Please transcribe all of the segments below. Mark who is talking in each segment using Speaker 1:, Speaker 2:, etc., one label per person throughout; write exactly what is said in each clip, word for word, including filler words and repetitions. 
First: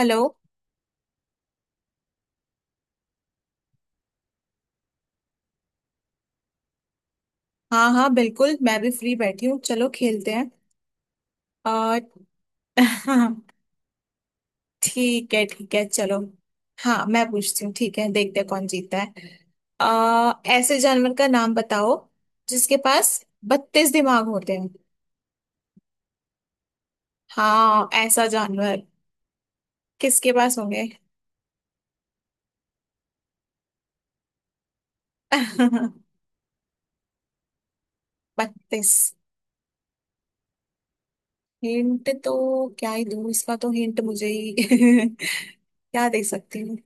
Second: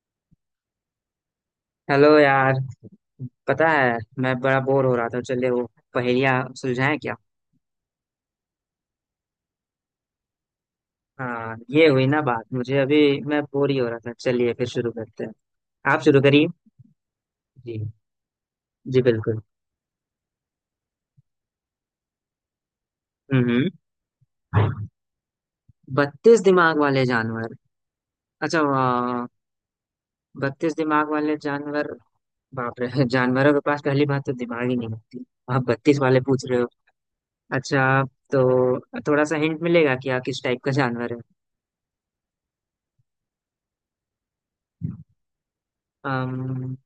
Speaker 1: Hello.
Speaker 2: Hello यार। पता है मैं बड़ा बोर हो रहा था। चलिए वो पहेलियाँ सुलझाएं क्या।
Speaker 1: हाँ, हाँ, बिल्कुल, मैं भी फ्री बैठी हूँ, चलो खेलते हैं।
Speaker 2: हाँ, ये
Speaker 1: और।
Speaker 2: हुई ना बात। मुझे अभी
Speaker 1: हाँ।
Speaker 2: मैं बोर ही हो रहा था। चलिए फिर शुरू करते हैं।
Speaker 1: ठीक है, ठीक है,
Speaker 2: आप
Speaker 1: चलो।
Speaker 2: शुरू करिए।
Speaker 1: हाँ, मैं पूछती हूँ।
Speaker 2: जी।
Speaker 1: ठीक है, देखते हैं कौन जीतता
Speaker 2: जी
Speaker 1: है।
Speaker 2: बिल्कुल।
Speaker 1: आ, ऐसे जानवर का नाम बताओ जिसके पास
Speaker 2: हम्म।
Speaker 1: बत्तीस दिमाग होते हैं।
Speaker 2: हम्म। बत्तीस दिमाग वाले जानवर।
Speaker 1: हाँ, ऐसा
Speaker 2: अच्छा
Speaker 1: जानवर
Speaker 2: वाह।
Speaker 1: किसके पास
Speaker 2: बत्तीस
Speaker 1: होंगे?
Speaker 2: दिमाग वाले जानवर। बाप रे। जानवरों के पास पहली बात तो दिमाग ही नहीं होती। आप बत्तीस वाले पूछ रहे हो। अच्छा। तो
Speaker 1: बत्तीस।
Speaker 2: थोड़ा सा हिंट मिलेगा कि आप किस टाइप का जानवर
Speaker 1: हिंट तो क्या ही दूँ, इसका तो हिंट मुझे ही क्या दे सकती हूँ।
Speaker 2: है।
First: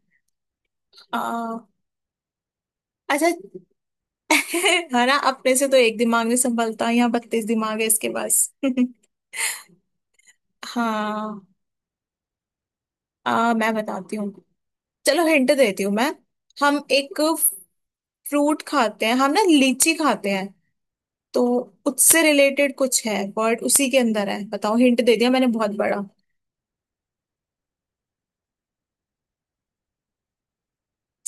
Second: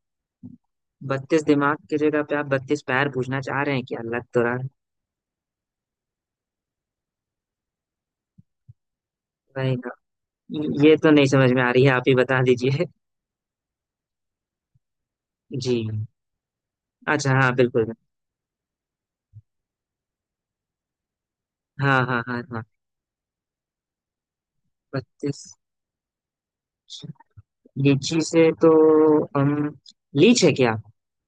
Speaker 2: बत्तीस
Speaker 1: आ,
Speaker 2: दिमाग की जगह पे आप बत्तीस पैर
Speaker 1: अच्छा।
Speaker 2: पूछना चाह रहे हैं क्या। लग तो रहा है
Speaker 1: है ना, अपने से तो एक दिमाग नहीं संभलता, यहाँ बत्तीस दिमाग है इसके पास।
Speaker 2: रहेगा। ये तो नहीं
Speaker 1: हाँ।
Speaker 2: समझ में आ रही है। आप ही बता दीजिए।
Speaker 1: आ, मैं बताती हूँ। चलो, हिंट
Speaker 2: जी।
Speaker 1: देती हूँ मैं। हम एक
Speaker 2: अच्छा, हाँ बिल्कुल।
Speaker 1: फ्रूट खाते हैं, हम ना लीची खाते हैं, तो
Speaker 2: हाँ
Speaker 1: उससे
Speaker 2: हाँ हाँ हाँ।
Speaker 1: रिलेटेड कुछ है। वर्ड उसी के अंदर है। बताओ, हिंट दे दिया
Speaker 2: बत्तीस।
Speaker 1: मैंने बहुत बड़ा।
Speaker 2: लीची से तो हम लीच है क्या।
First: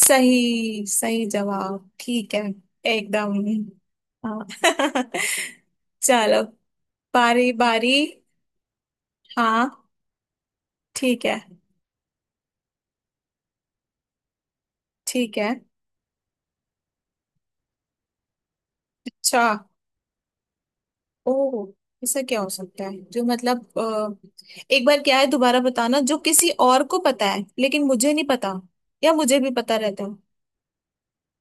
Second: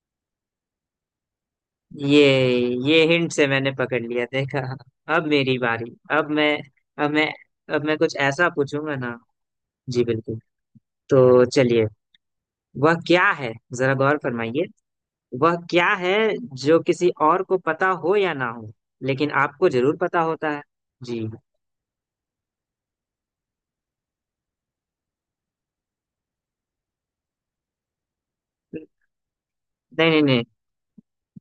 Speaker 1: सही सही जवाब,
Speaker 2: ये
Speaker 1: ठीक है।
Speaker 2: ये
Speaker 1: एकदम।
Speaker 2: हिंट से मैंने पकड़ लिया देखा।
Speaker 1: हाँ।
Speaker 2: अब मेरी बारी। अब
Speaker 1: चलो,
Speaker 2: मैं अब मैं
Speaker 1: बारी
Speaker 2: अब
Speaker 1: बारी।
Speaker 2: मैं कुछ ऐसा पूछूंगा ना।
Speaker 1: हाँ,
Speaker 2: जी बिल्कुल।
Speaker 1: ठीक है,
Speaker 2: तो चलिए। वह क्या है, जरा गौर फरमाइए।
Speaker 1: ठीक है।
Speaker 2: वह क्या है जो किसी और को पता हो या ना हो, लेकिन
Speaker 1: अच्छा।
Speaker 2: आपको जरूर पता होता है। जी।
Speaker 1: ओह। ऐसा क्या हो सकता है जो मतलब अ, एक बार क्या है दोबारा बताना, जो किसी और को पता है लेकिन मुझे नहीं पता, या मुझे भी पता रहता है?
Speaker 2: नहीं नहीं नहीं।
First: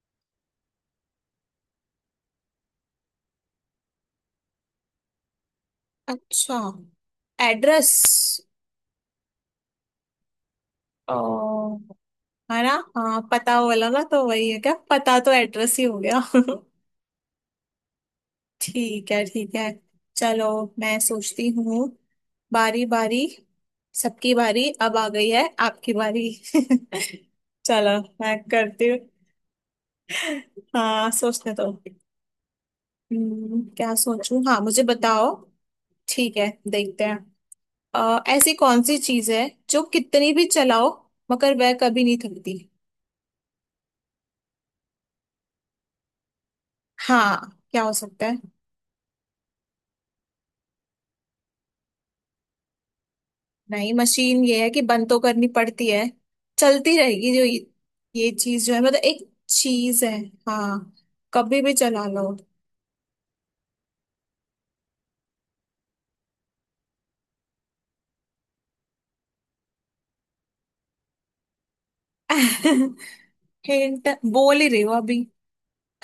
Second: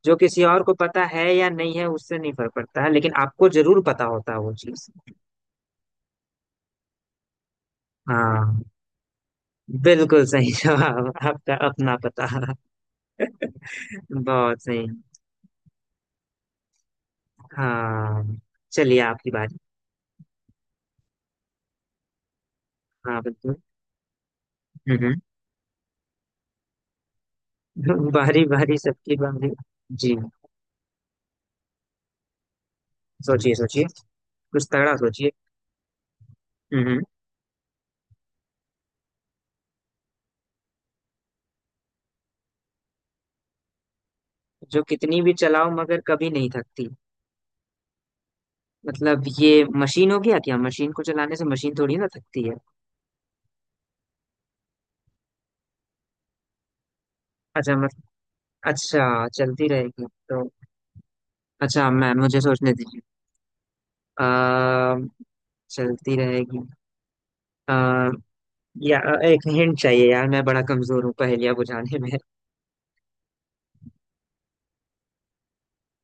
Speaker 2: जो किसी और को पता है या नहीं है उससे नहीं फर्क पड़ता है, लेकिन आपको जरूर पता होता है वो चीज।
Speaker 1: अच्छा, एड्रेस।
Speaker 2: हाँ, बिल्कुल सही जवाब। आपका
Speaker 1: ओ,
Speaker 2: अपना पता।
Speaker 1: है ना। हाँ, पता वाला ना, तो वही है
Speaker 2: बहुत
Speaker 1: क्या
Speaker 2: सही।
Speaker 1: पता, तो एड्रेस ही हो गया।
Speaker 2: हाँ। चलिए
Speaker 1: ठीक है,
Speaker 2: आपकी
Speaker 1: ठीक
Speaker 2: बारी।
Speaker 1: है। चलो, मैं सोचती हूँ। बारी बारी,
Speaker 2: हाँ बिल्कुल।
Speaker 1: सबकी बारी, अब आ
Speaker 2: हम्म।
Speaker 1: गई है आपकी बारी। चलो,
Speaker 2: हम्म।
Speaker 1: मैं
Speaker 2: बारी बारी
Speaker 1: करती हूँ।
Speaker 2: सबकी बारी। जी।
Speaker 1: हाँ, सोचने दो।
Speaker 2: सोचिए
Speaker 1: हम्म,
Speaker 2: सोचिए।
Speaker 1: क्या सोचूं, हाँ,
Speaker 2: कुछ
Speaker 1: मुझे
Speaker 2: तगड़ा सोचिए।
Speaker 1: बताओ। ठीक है,
Speaker 2: हम्म।
Speaker 1: देखते
Speaker 2: हम्म।
Speaker 1: हैं। अ, ऐसी कौन सी चीज है जो कितनी भी चलाओ, मगर वह कभी नहीं थकती?
Speaker 2: जो कितनी भी चलाओ, मगर कभी नहीं थकती।
Speaker 1: हाँ, क्या हो सकता है?
Speaker 2: मतलब ये मशीन हो गया क्या? मशीन को चलाने से मशीन थोड़ी ना थकती है।
Speaker 1: नहीं, मशीन ये है कि बंद तो करनी पड़ती है। चलती रहेगी, जो ये।
Speaker 2: अच्छा मतलब।
Speaker 1: ये चीज जो है, मतलब एक
Speaker 2: अच्छा चलती
Speaker 1: चीज
Speaker 2: रहेगी
Speaker 1: है।
Speaker 2: तो।
Speaker 1: हाँ, कभी भी
Speaker 2: अच्छा
Speaker 1: चला
Speaker 2: मैम,
Speaker 1: लो।
Speaker 2: मुझे सोचने दीजिए। आ, चलती रहेगी। आ, या एक हिंट चाहिए यार, मैं बड़ा कमजोर हूँ पहेलियाँ बुझाने में।
Speaker 1: हिंट बोल ही रही हो अभी।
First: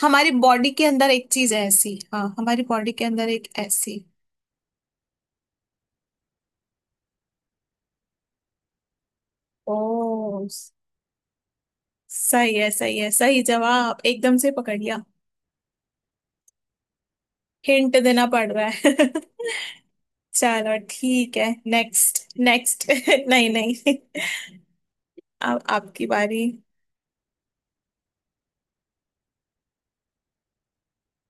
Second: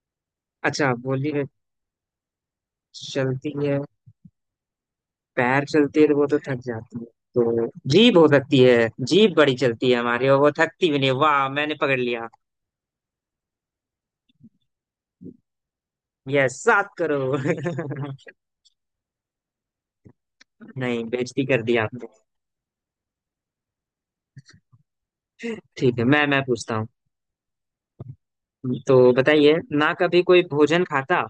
Speaker 1: हमारी बॉडी के
Speaker 2: अच्छा,
Speaker 1: अंदर एक
Speaker 2: बोली में
Speaker 1: चीज है ऐसी, हाँ, हमारी बॉडी के अंदर एक
Speaker 2: चलती है।
Speaker 1: ऐसी।
Speaker 2: पैर चलती है तो वो तो थक जाती है तो। जीभ हो सकती है। जीभ बड़ी चलती है हमारी और
Speaker 1: ओ,
Speaker 2: वो थकती भी नहीं। वाह, मैंने पकड़ लिया।
Speaker 1: सही है, सही है, सही जवाब, एकदम से पकड़ लिया।
Speaker 2: यस सात करोड़।
Speaker 1: हिंट देना पड़ रहा है। चलो,
Speaker 2: नहीं,
Speaker 1: ठीक है,
Speaker 2: बेइज्जती कर दी आपने।
Speaker 1: Next next. नहीं, नहीं। अब
Speaker 2: ठीक है,
Speaker 1: आपकी
Speaker 2: मैं
Speaker 1: बारी।
Speaker 2: मैं पूछता हूँ। तो बताइए ना कभी कोई भोजन खाता।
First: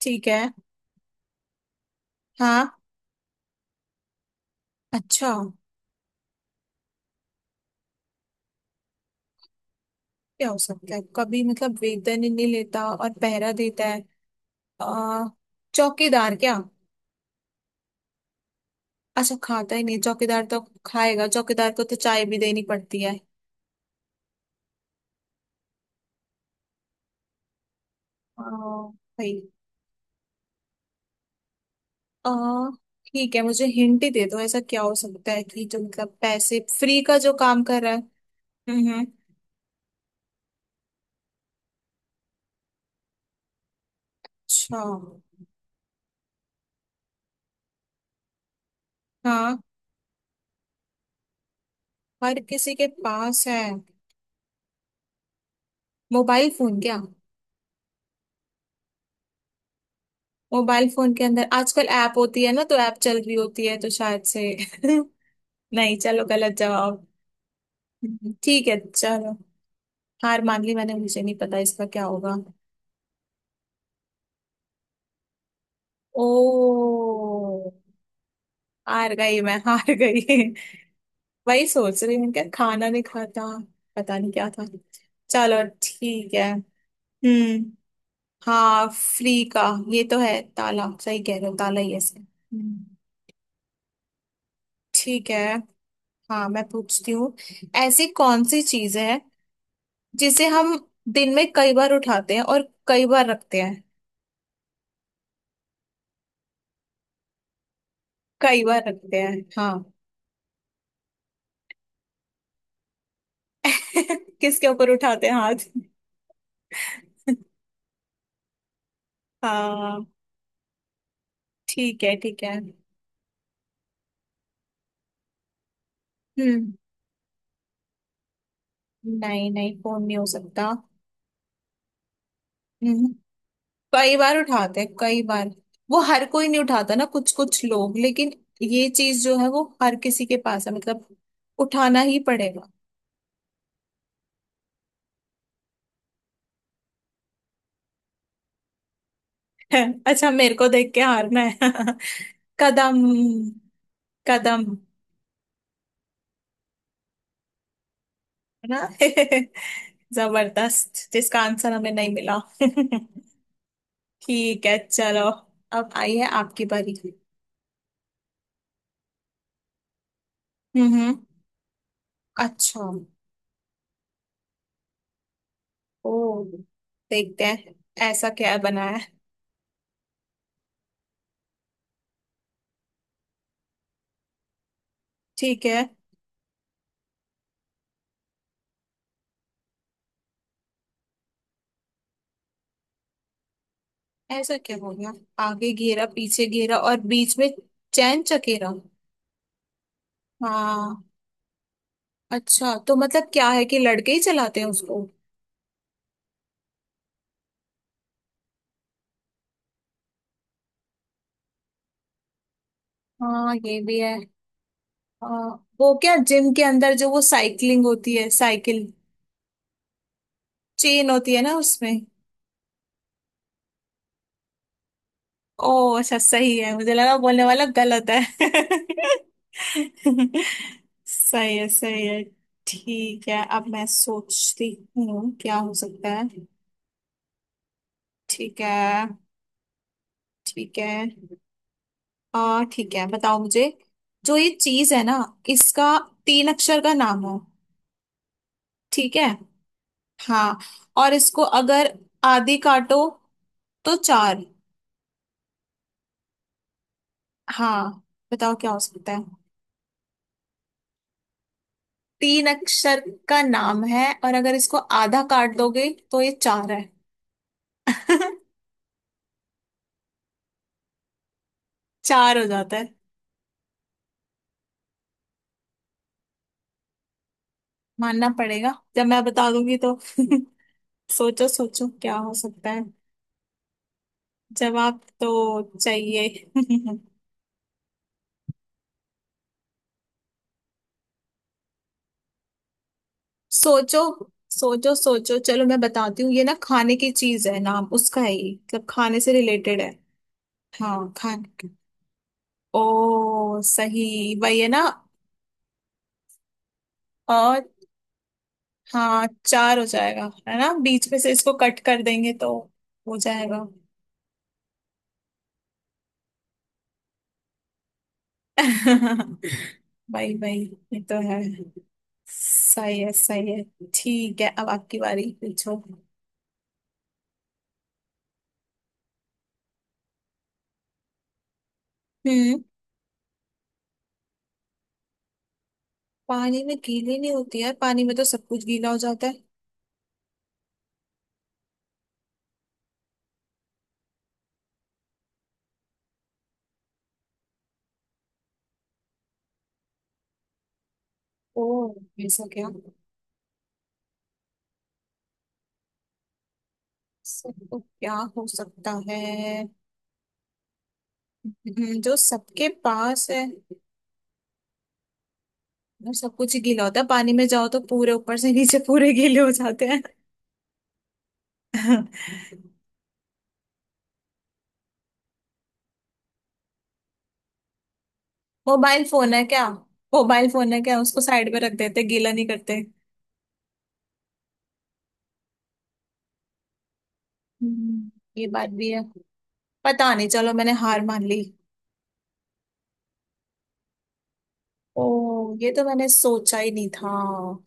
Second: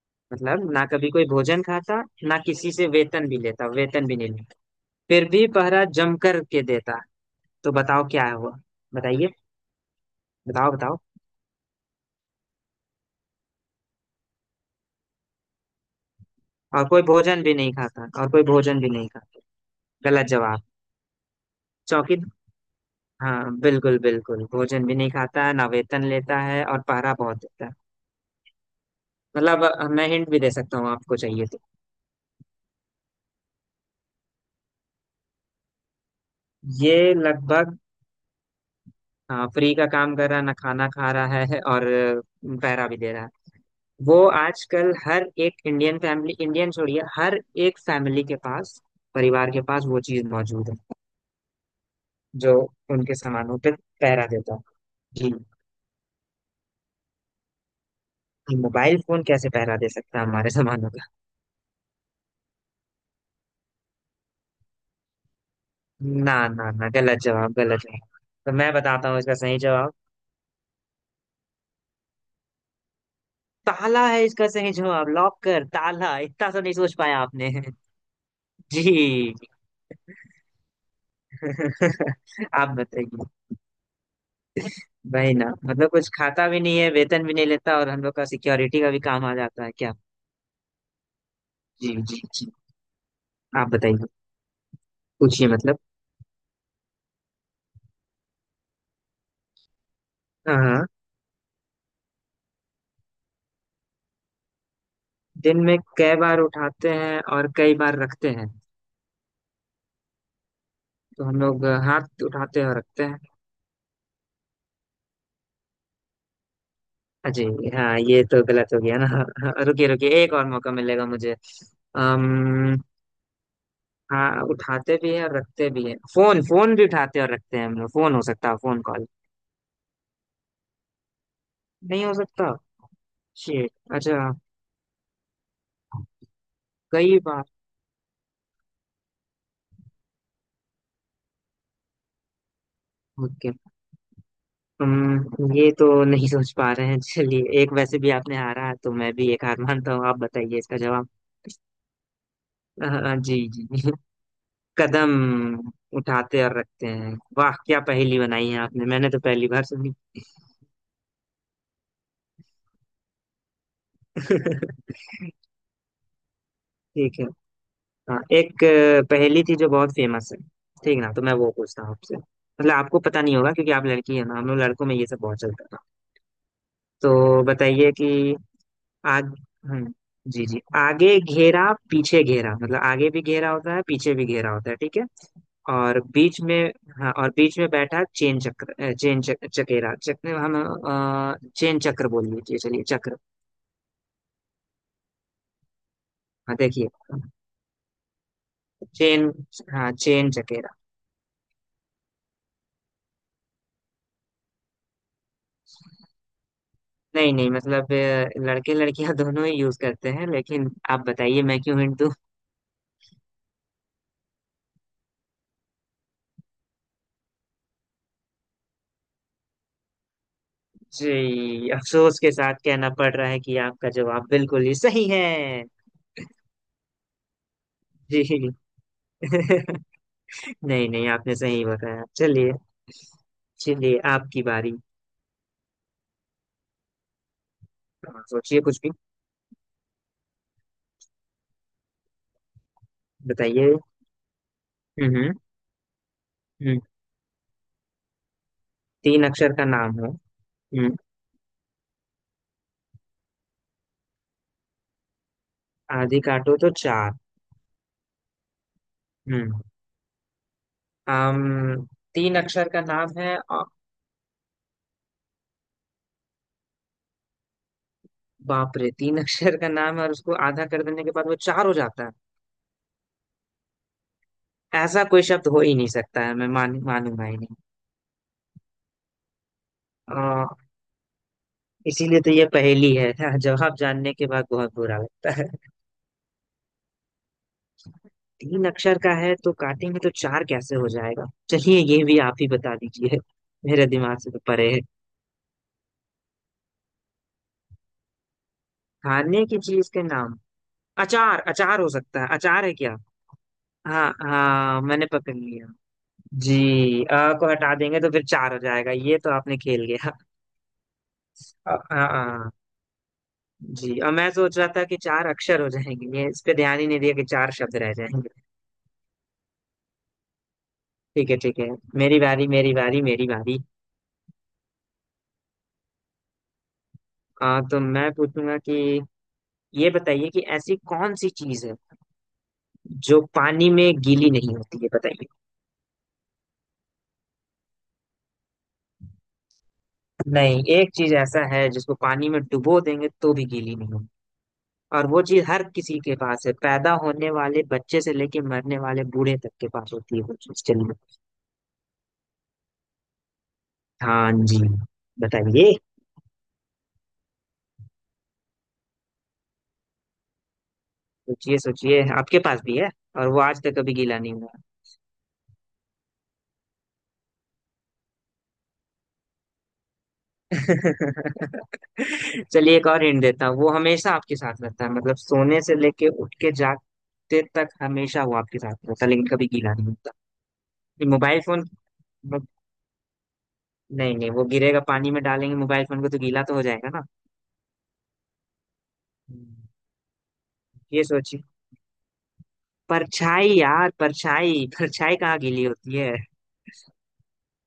Speaker 1: ठीक है।
Speaker 2: मतलब ना कभी कोई भोजन खाता, ना किसी
Speaker 1: हाँ,
Speaker 2: से वेतन भी लेता, वेतन भी नहीं लेता,
Speaker 1: अच्छा,
Speaker 2: फिर भी पहरा जम कर के देता। तो बताओ क्या है वो। बताइए।
Speaker 1: क्या हो
Speaker 2: बताओ
Speaker 1: सकता
Speaker 2: बताओ।
Speaker 1: है? कभी मतलब वेतन ही नहीं लेता और पहरा देता है। आ, चौकीदार क्या?
Speaker 2: और कोई भोजन भी नहीं खाता। और कोई भोजन भी नहीं
Speaker 1: अच्छा,
Speaker 2: खाता।
Speaker 1: खाता ही नहीं
Speaker 2: गलत
Speaker 1: चौकीदार तो?
Speaker 2: जवाब।
Speaker 1: खाएगा, चौकीदार को तो
Speaker 2: चौकी।
Speaker 1: चाय भी देनी पड़ती है।
Speaker 2: हाँ बिल्कुल बिल्कुल। भोजन भी नहीं खाता है, ना वेतन लेता है, और पहरा बहुत देता है।
Speaker 1: आ, भाई।
Speaker 2: मतलब मैं हिंट भी दे सकता हूँ, आपको चाहिए तो।
Speaker 1: आ, ठीक है, मुझे हिंट ही दे दो। ऐसा क्या हो सकता है कि जो मतलब पैसे फ्री
Speaker 2: ये
Speaker 1: का जो काम
Speaker 2: लगभग।
Speaker 1: कर रहा है? हम्म, हम्म,
Speaker 2: हाँ, फ्री का काम कर रहा है, ना खाना खा रहा है, और अ, पैरा भी दे रहा है। वो
Speaker 1: अच्छा।
Speaker 2: आजकल हर एक इंडियन फैमिली। इंडियन छोड़िए, हर एक फैमिली के पास, परिवार
Speaker 1: हाँ,
Speaker 2: के पास वो चीज मौजूद है,
Speaker 1: हर
Speaker 2: जो
Speaker 1: किसी के
Speaker 2: उनके
Speaker 1: पास
Speaker 2: सामानों
Speaker 1: है।
Speaker 2: पे पैरा देता है। जी।
Speaker 1: मोबाइल फोन क्या?
Speaker 2: ये मोबाइल फोन कैसे पैरा दे सकता है हमारे
Speaker 1: मोबाइल
Speaker 2: सामानों का।
Speaker 1: फोन के अंदर आजकल ऐप होती है ना, तो ऐप चल रही होती है, तो शायद से। नहीं, चलो,
Speaker 2: ना
Speaker 1: गलत
Speaker 2: ना ना,
Speaker 1: जवाब।
Speaker 2: गलत जवाब, गलत जवाब।
Speaker 1: हम्म,
Speaker 2: तो
Speaker 1: ठीक
Speaker 2: मैं
Speaker 1: है,
Speaker 2: बताता हूँ
Speaker 1: चलो।
Speaker 2: इसका सही जवाब।
Speaker 1: हार मान ली मैंने, मुझे नहीं पता इसका क्या होगा।
Speaker 2: ताला है इसका सही जवाब। लॉकर। ताला इतना तो नहीं सोच
Speaker 1: ओ,
Speaker 2: पाया आपने।
Speaker 1: हार
Speaker 2: जी।
Speaker 1: गई, मैं हार गई। वही सोच रही हूँ, क्या
Speaker 2: आप
Speaker 1: खाना नहीं
Speaker 2: बताइए।
Speaker 1: खाता, पता नहीं क्या था।
Speaker 2: वही ना
Speaker 1: चलो,
Speaker 2: मतलब। कुछ
Speaker 1: ठीक
Speaker 2: खाता
Speaker 1: है।
Speaker 2: भी नहीं है, वेतन भी नहीं
Speaker 1: हम्म।
Speaker 2: लेता, और हम लोग का सिक्योरिटी
Speaker 1: हाँ,
Speaker 2: का भी काम आ
Speaker 1: फ्री का।
Speaker 2: जाता है क्या।
Speaker 1: ये तो है ताला, सही कह रहे हो, ताला
Speaker 2: जी
Speaker 1: ही ऐसे।
Speaker 2: जी जी।
Speaker 1: हम्म।
Speaker 2: आप बताइए।
Speaker 1: ठीक है।
Speaker 2: पूछिए मतलब।
Speaker 1: हाँ, मैं पूछती हूँ। ऐसी कौन सी चीज है जिसे हम
Speaker 2: हाँ।
Speaker 1: दिन में कई बार उठाते हैं और कई बार रखते हैं?
Speaker 2: दिन में कई बार उठाते हैं और कई बार रखते हैं,
Speaker 1: कई बार रखते हैं, हाँ।
Speaker 2: तो हम लोग हाथ उठाते हैं और रखते हैं।
Speaker 1: किसके ऊपर उठाते हैं हाथ?
Speaker 2: अजी। हाँ ये तो गलत हो गया ना। हाँ, रुकिए
Speaker 1: हाँ,
Speaker 2: रुकिए, एक और मौका मिलेगा मुझे।
Speaker 1: ठीक है, ठीक है।
Speaker 2: अम्म हाँ, उठाते भी है और रखते भी है। फोन।
Speaker 1: हम्म।
Speaker 2: फोन भी उठाते हैं और रखते हैं हम लोग। फोन हो सकता है। Phone call.
Speaker 1: नहीं, नहीं, फोन नहीं हो सकता।
Speaker 2: नहीं हो सकता।
Speaker 1: हम्म।
Speaker 2: शिट।
Speaker 1: कई
Speaker 2: अच्छा।
Speaker 1: बार उठाते हैं, कई बार वो हर कोई नहीं उठाता ना,
Speaker 2: कई
Speaker 1: कुछ
Speaker 2: बार।
Speaker 1: कुछ लोग, लेकिन। ये चीज जो है वो हर किसी के पास है, मतलब उठाना ही पड़ेगा।
Speaker 2: ओके। हम्म ये तो नहीं सोच पा रहे हैं। चलिए, एक वैसे भी आपने हारा तो मैं भी एक हार मानता हूँ। आप
Speaker 1: अच्छा, मेरे
Speaker 2: बताइए
Speaker 1: को
Speaker 2: इसका
Speaker 1: देख के
Speaker 2: जवाब।
Speaker 1: हारना है।
Speaker 2: अ,
Speaker 1: कदम।
Speaker 2: जी जी।
Speaker 1: कदम।
Speaker 2: कदम। उठाते और रखते हैं। वाह, क्या पहेली बनाई है
Speaker 1: है ना?
Speaker 2: आपने, मैंने तो पहली बार सुनी।
Speaker 1: जबरदस्त, जिसका आंसर हमें नहीं मिला। ठीक है, चलो। अब आई है आपकी बारी।
Speaker 2: ठीक है। हाँ, एक अ, पहेली थी जो बहुत फेमस है।
Speaker 1: हम्म,
Speaker 2: ठीक ना,
Speaker 1: हम्म।
Speaker 2: तो मैं वो पूछता हूँ आपसे। मतलब
Speaker 1: अच्छा,
Speaker 2: आपको पता नहीं होगा, क्योंकि आप लड़की है ना, हम लोग लड़कों में ये सब बहुत चलता था।
Speaker 1: ओ,
Speaker 2: तो
Speaker 1: देखते हैं
Speaker 2: बताइए कि।
Speaker 1: ऐसा क्या बनाया है।
Speaker 2: आग। हम्म। जी जी। आगे घेरा पीछे घेरा। मतलब आगे भी घेरा होता है, पीछे भी घेरा होता है, ठीक है।
Speaker 1: ठीक है।
Speaker 2: और बीच में। हाँ, और बीच में बैठा चेन चक्र। अ, चेन चक, चकेरा चक्र। हम अ, चेन चक्र बोल लीजिए। चलिए चक्र।
Speaker 1: ऐसा क्या हो गया? आगे घेरा, पीछे
Speaker 2: हाँ
Speaker 1: घेरा,
Speaker 2: देखिए।
Speaker 1: और बीच में चैन चकेरा?
Speaker 2: चेन। हाँ, चेन चकेरा।
Speaker 1: हाँ, अच्छा, तो मतलब क्या है कि लड़के ही चलाते हैं उसको?
Speaker 2: नहीं नहीं, मतलब अ, लड़के लड़कियां दोनों ही यूज करते हैं। लेकिन आप बताइए, मैं क्यों हिंट दूं।
Speaker 1: हाँ, ये भी है। हाँ, वो क्या जिम के अंदर जो वो साइकिलिंग होती है, साइकिल, चेन होती है ना
Speaker 2: जी।
Speaker 1: उसमें।
Speaker 2: अफसोस के साथ कहना पड़ रहा है कि आपका जवाब बिल्कुल ही सही है।
Speaker 1: ओ, अच्छा, सही है, मुझे लगा बोलने वाला गलत है।
Speaker 2: जी। नहीं नहीं, आपने
Speaker 1: सही
Speaker 2: सही
Speaker 1: है,
Speaker 2: बताया।
Speaker 1: सही है।
Speaker 2: चलिए।
Speaker 1: ठीक है, अब मैं
Speaker 2: चलिए आपकी
Speaker 1: सोचती
Speaker 2: बारी।
Speaker 1: हूँ क्या हो सकता है।
Speaker 2: हाँ,
Speaker 1: ठीक
Speaker 2: सोचिए
Speaker 1: है,
Speaker 2: कुछ भी।
Speaker 1: ठीक है। आ ठीक है, बताओ मुझे।
Speaker 2: बताइए।
Speaker 1: जो ये चीज है ना,
Speaker 2: हम्म।
Speaker 1: इसका तीन अक्षर
Speaker 2: हम्म।
Speaker 1: का नाम हो। ठीक
Speaker 2: तीन
Speaker 1: है।
Speaker 2: अक्षर का नाम है।
Speaker 1: हाँ,
Speaker 2: हम्म।
Speaker 1: और इसको अगर आधी काटो तो चार।
Speaker 2: आधी काटो तो चार।
Speaker 1: हाँ, बताओ क्या हो सकता है।
Speaker 2: हम्म। आम। तीन
Speaker 1: तीन
Speaker 2: अक्षर का
Speaker 1: अक्षर
Speaker 2: नाम है,
Speaker 1: का
Speaker 2: और
Speaker 1: नाम है, और अगर इसको आधा काट दोगे तो ये चार है।
Speaker 2: बाप रे तीन अक्षर का नाम है और उसको आधा कर देने के बाद वो चार हो जाता है।
Speaker 1: चार हो जाता है।
Speaker 2: ऐसा कोई शब्द हो ही नहीं सकता है, मैं मान मानूंगा ही नहीं।
Speaker 1: मानना पड़ेगा जब मैं बता दूंगी तो।
Speaker 2: आ,
Speaker 1: सोचो, सोचो, क्या
Speaker 2: इसीलिए तो
Speaker 1: हो
Speaker 2: ये
Speaker 1: सकता है।
Speaker 2: पहेली है। जवाब जानने के बाद बहुत
Speaker 1: जवाब
Speaker 2: बुरा
Speaker 1: तो
Speaker 2: लगता है।
Speaker 1: चाहिए।
Speaker 2: तीन अक्षर का है तो काटेंगे तो चार कैसे हो जाएगा। चलिए ये भी आप ही बता दीजिए। मेरे
Speaker 1: सोचो,
Speaker 2: दिमाग से तो परे है।
Speaker 1: सोचो, सोचो, चलो मैं बताती हूँ, ये ना खाने की चीज है, नाम उसका है ये, मतलब खाने से
Speaker 2: खाने की
Speaker 1: रिलेटेड
Speaker 2: चीज
Speaker 1: है।
Speaker 2: के नाम।
Speaker 1: हाँ,
Speaker 2: अचार।
Speaker 1: खाने की।
Speaker 2: अचार हो सकता है। अचार है क्या?
Speaker 1: ओ, सही।
Speaker 2: हाँ
Speaker 1: वही है
Speaker 2: हाँ,
Speaker 1: ना?
Speaker 2: मैंने पकड़ लिया। जी। अ को
Speaker 1: और
Speaker 2: हटा देंगे तो फिर चार हो जाएगा। ये
Speaker 1: हाँ,
Speaker 2: तो आपने
Speaker 1: चार हो
Speaker 2: खेल गया।
Speaker 1: जाएगा है ना, बीच में से इसको
Speaker 2: अ,
Speaker 1: कट कर
Speaker 2: हाँ
Speaker 1: देंगे तो
Speaker 2: हाँ।
Speaker 1: हो जाएगा।
Speaker 2: जी, और मैं सोच रहा था कि चार अक्षर हो जाएंगे, ये इस पे ध्यान ही नहीं दिया कि चार शब्द रह जाएंगे।
Speaker 1: भाई, भाई, ये तो
Speaker 2: ठीक है,
Speaker 1: है।
Speaker 2: ठीक है। मेरी बारी, मेरी
Speaker 1: सही
Speaker 2: बारी,
Speaker 1: है,
Speaker 2: मेरी
Speaker 1: सही
Speaker 2: बारी।
Speaker 1: है। ठीक है, अब आपकी बारी, पूछो।
Speaker 2: आ, तो मैं पूछूंगा कि ये बताइए कि ऐसी कौन सी चीज है
Speaker 1: हम्म।
Speaker 2: जो पानी में गीली नहीं होती है। बताइए।
Speaker 1: पानी में गीली नहीं होती, यार पानी में तो सब कुछ गीला हो जाता है।
Speaker 2: नहीं, एक चीज ऐसा है जिसको पानी में डुबो देंगे तो भी गीली नहीं होगी। और वो चीज हर किसी के पास है, पैदा होने वाले बच्चे से लेके मरने वाले बूढ़े तक के पास होती है वो चीज। चलिए।
Speaker 1: ओ, ऐसा क्या?
Speaker 2: हाँ जी। बताइए।
Speaker 1: सब तो क्या हो सकता है?
Speaker 2: सोचिए
Speaker 1: हम्म,
Speaker 2: सोचिए,
Speaker 1: जो
Speaker 2: आपके पास
Speaker 1: सबके
Speaker 2: भी है। और
Speaker 1: पास
Speaker 2: वो
Speaker 1: है।
Speaker 2: आज तक कभी गीला नहीं हुआ।
Speaker 1: वो सब कुछ ही गीला होता है, पानी में जाओ तो पूरे ऊपर से नीचे पूरे गीले हो जाते हैं।
Speaker 2: चलिए एक और हिंट देता हूँ। वो हमेशा आपके साथ रहता है, मतलब सोने से लेके उठ के जागते तक हमेशा वो आपके साथ
Speaker 1: मोबाइल
Speaker 2: रहता है, लेकिन
Speaker 1: फोन है
Speaker 2: कभी
Speaker 1: क्या?
Speaker 2: गीला नहीं होता।
Speaker 1: मोबाइल फोन है क्या,
Speaker 2: ये
Speaker 1: उसको
Speaker 2: मोबाइल
Speaker 1: साइड में
Speaker 2: फोन?
Speaker 1: रख देते गीला नहीं करते?
Speaker 2: नहीं नहीं, वो गिरेगा, पानी में डालेंगे मोबाइल फोन को तो गीला तो हो जाएगा ना।
Speaker 1: हम्म, ये बात भी है।
Speaker 2: हम्म,
Speaker 1: पता नहीं, चलो मैंने
Speaker 2: ये
Speaker 1: हार मान ली।
Speaker 2: सोचिए। परछाई यार, परछाई। परछाई कहाँ
Speaker 1: ओ,
Speaker 2: गीली
Speaker 1: ये तो
Speaker 2: होती
Speaker 1: मैंने
Speaker 2: है।
Speaker 1: सोचा ही नहीं था।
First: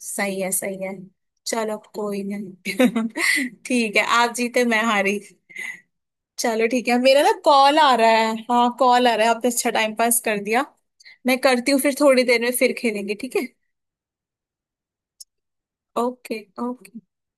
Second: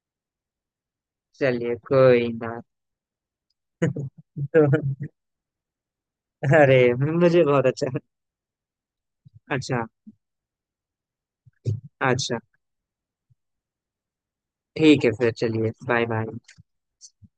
Speaker 1: सही है, सही है।
Speaker 2: चलिए
Speaker 1: चलो, कोई
Speaker 2: कोई ना।
Speaker 1: नहीं। ठीक है, आप जीते,
Speaker 2: तो।
Speaker 1: मैं हारी। चलो,
Speaker 2: अरे,
Speaker 1: ठीक है, मेरा ना
Speaker 2: मुझे बहुत
Speaker 1: कॉल आ
Speaker 2: अच्छा।
Speaker 1: रहा है, हाँ कॉल आ रहा है, आपने अच्छा
Speaker 2: अच्छा।
Speaker 1: टाइम पास कर दिया। मैं करती हूँ, फिर थोड़ी
Speaker 2: अच्छा।
Speaker 1: देर में फिर खेलेंगे, ठीक है?
Speaker 2: ठीक है फिर चलिए, बाय बाय।
Speaker 1: Okay, okay.